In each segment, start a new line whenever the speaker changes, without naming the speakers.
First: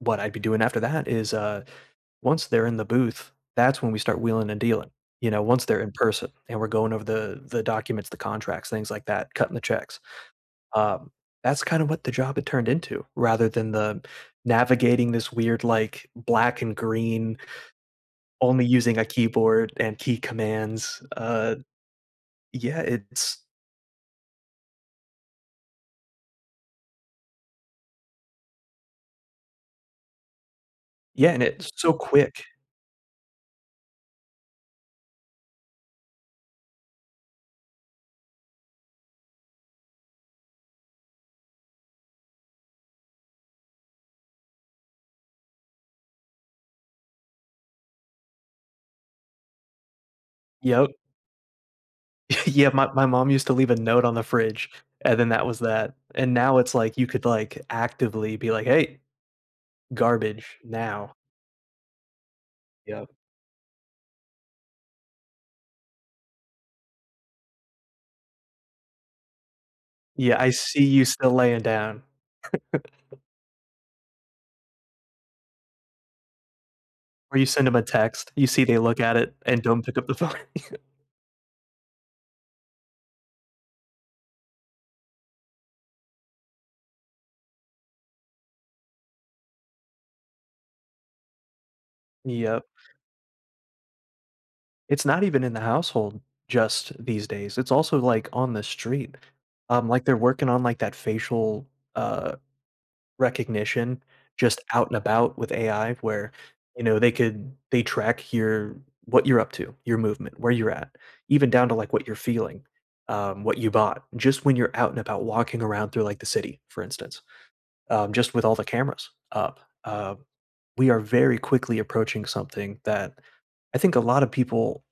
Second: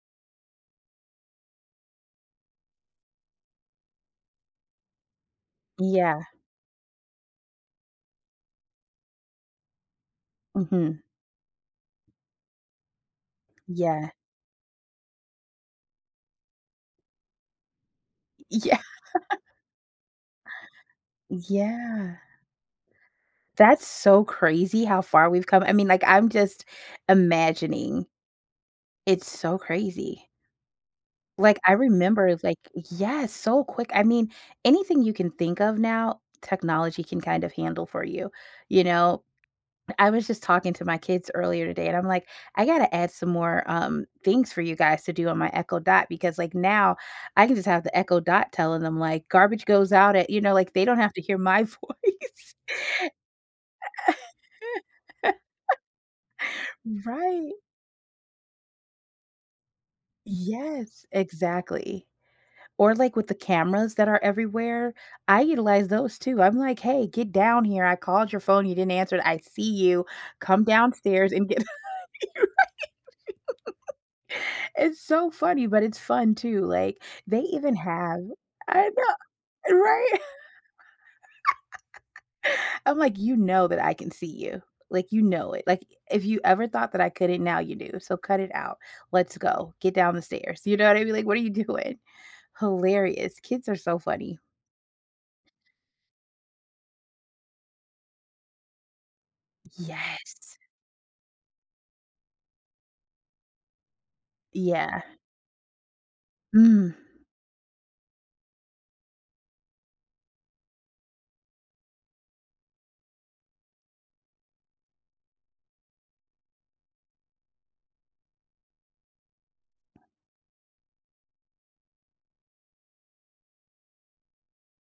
What I'd be doing after that is, uh once they're in the booth, that's when we start wheeling and dealing, you know? Once they're in
Yeah.
person, and we're going over the the documents, the contracts, things like that cutting the checks.
Mhm.
Um, that's, kind of what the job had turned into, rather than the
Yeah.
navigating this weird, like, black and green
Y
only
Yeah.
using a keyboard, and key commands, uh,
Yeah.
yeah, it's
That's so crazy how far we've come, I mean, like, I'm just imagining. It's so crazy.
Yeah, and
Like,
it's
I
so
remember,
quick.
like yes, so quick, I mean, anything you can think of now, technology can kind of handle for you, you know? I was just talking to my kids earlier today, and I'm, like, "I gotta add some more," um, "things for you guys to do on my Echo Dot." Because, like, now I can just have the Echo Dot telling 'em, like, "Garbage goes out at" you know? like, they
Yep.
don't have to hear my voice.
Yeah, my my mom used to leave a note on the fridge, and then that was that. And now, it's, like you could,
Right.
like, actively be, like, "Hey. Garbage
Yes,
now."
exactly. Or,
Yep.
like, with the cameras that are everywhere? I utilize those too, I'm like, "Hey, get down here, I called your phone, you didn't answer it, I see you,
Yeah, "I
come
see you
downstairs
still
and get"
laying down."
Right? It's so funny, but it's fun, too, like,
Or,
they
you send
even
'em a
have
text, you see they
I
look
know
at it, and don't pick up the
right?
phone.
I'm like, "you know that I can see you." Like, "You know it," like, "i if you ever thought that I couldn't, now you do, so cut it out, let's go, get down the stairs." you know what I mean? Like, what are you doing?
Yep.
Hilarious, kids are so funny.
It's not even in the household, just these days, it's also, like, on the street. Um, like, they're working
Yes.
on, like, that facial, uh, recognition. Just out and
Yeah.
about with AI, where they
Mm.
know they can they track you're what you're up to, your movement, where you're at, even down to, like, what you're feeling, um, what you bought, just when you're out and about walking around through, like, the city, for instance. Um, just with all the cameras up, uh, we are, very quickly, approaching something that, I think a lotta people,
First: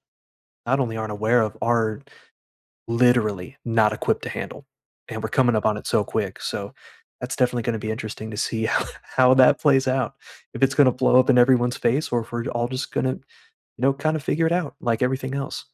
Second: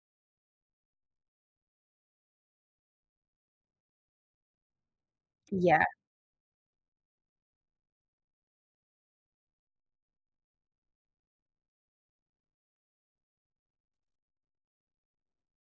not only aren't aware of are, literally not equipped to handle, and we're coming up on
Yeah.
it so quick, so, that's definitely gonna be interesting to see how how that plays out. If it's gonna blow up in everyone's face or if we're all just gonna, you know? Kind of figure it out like everything else.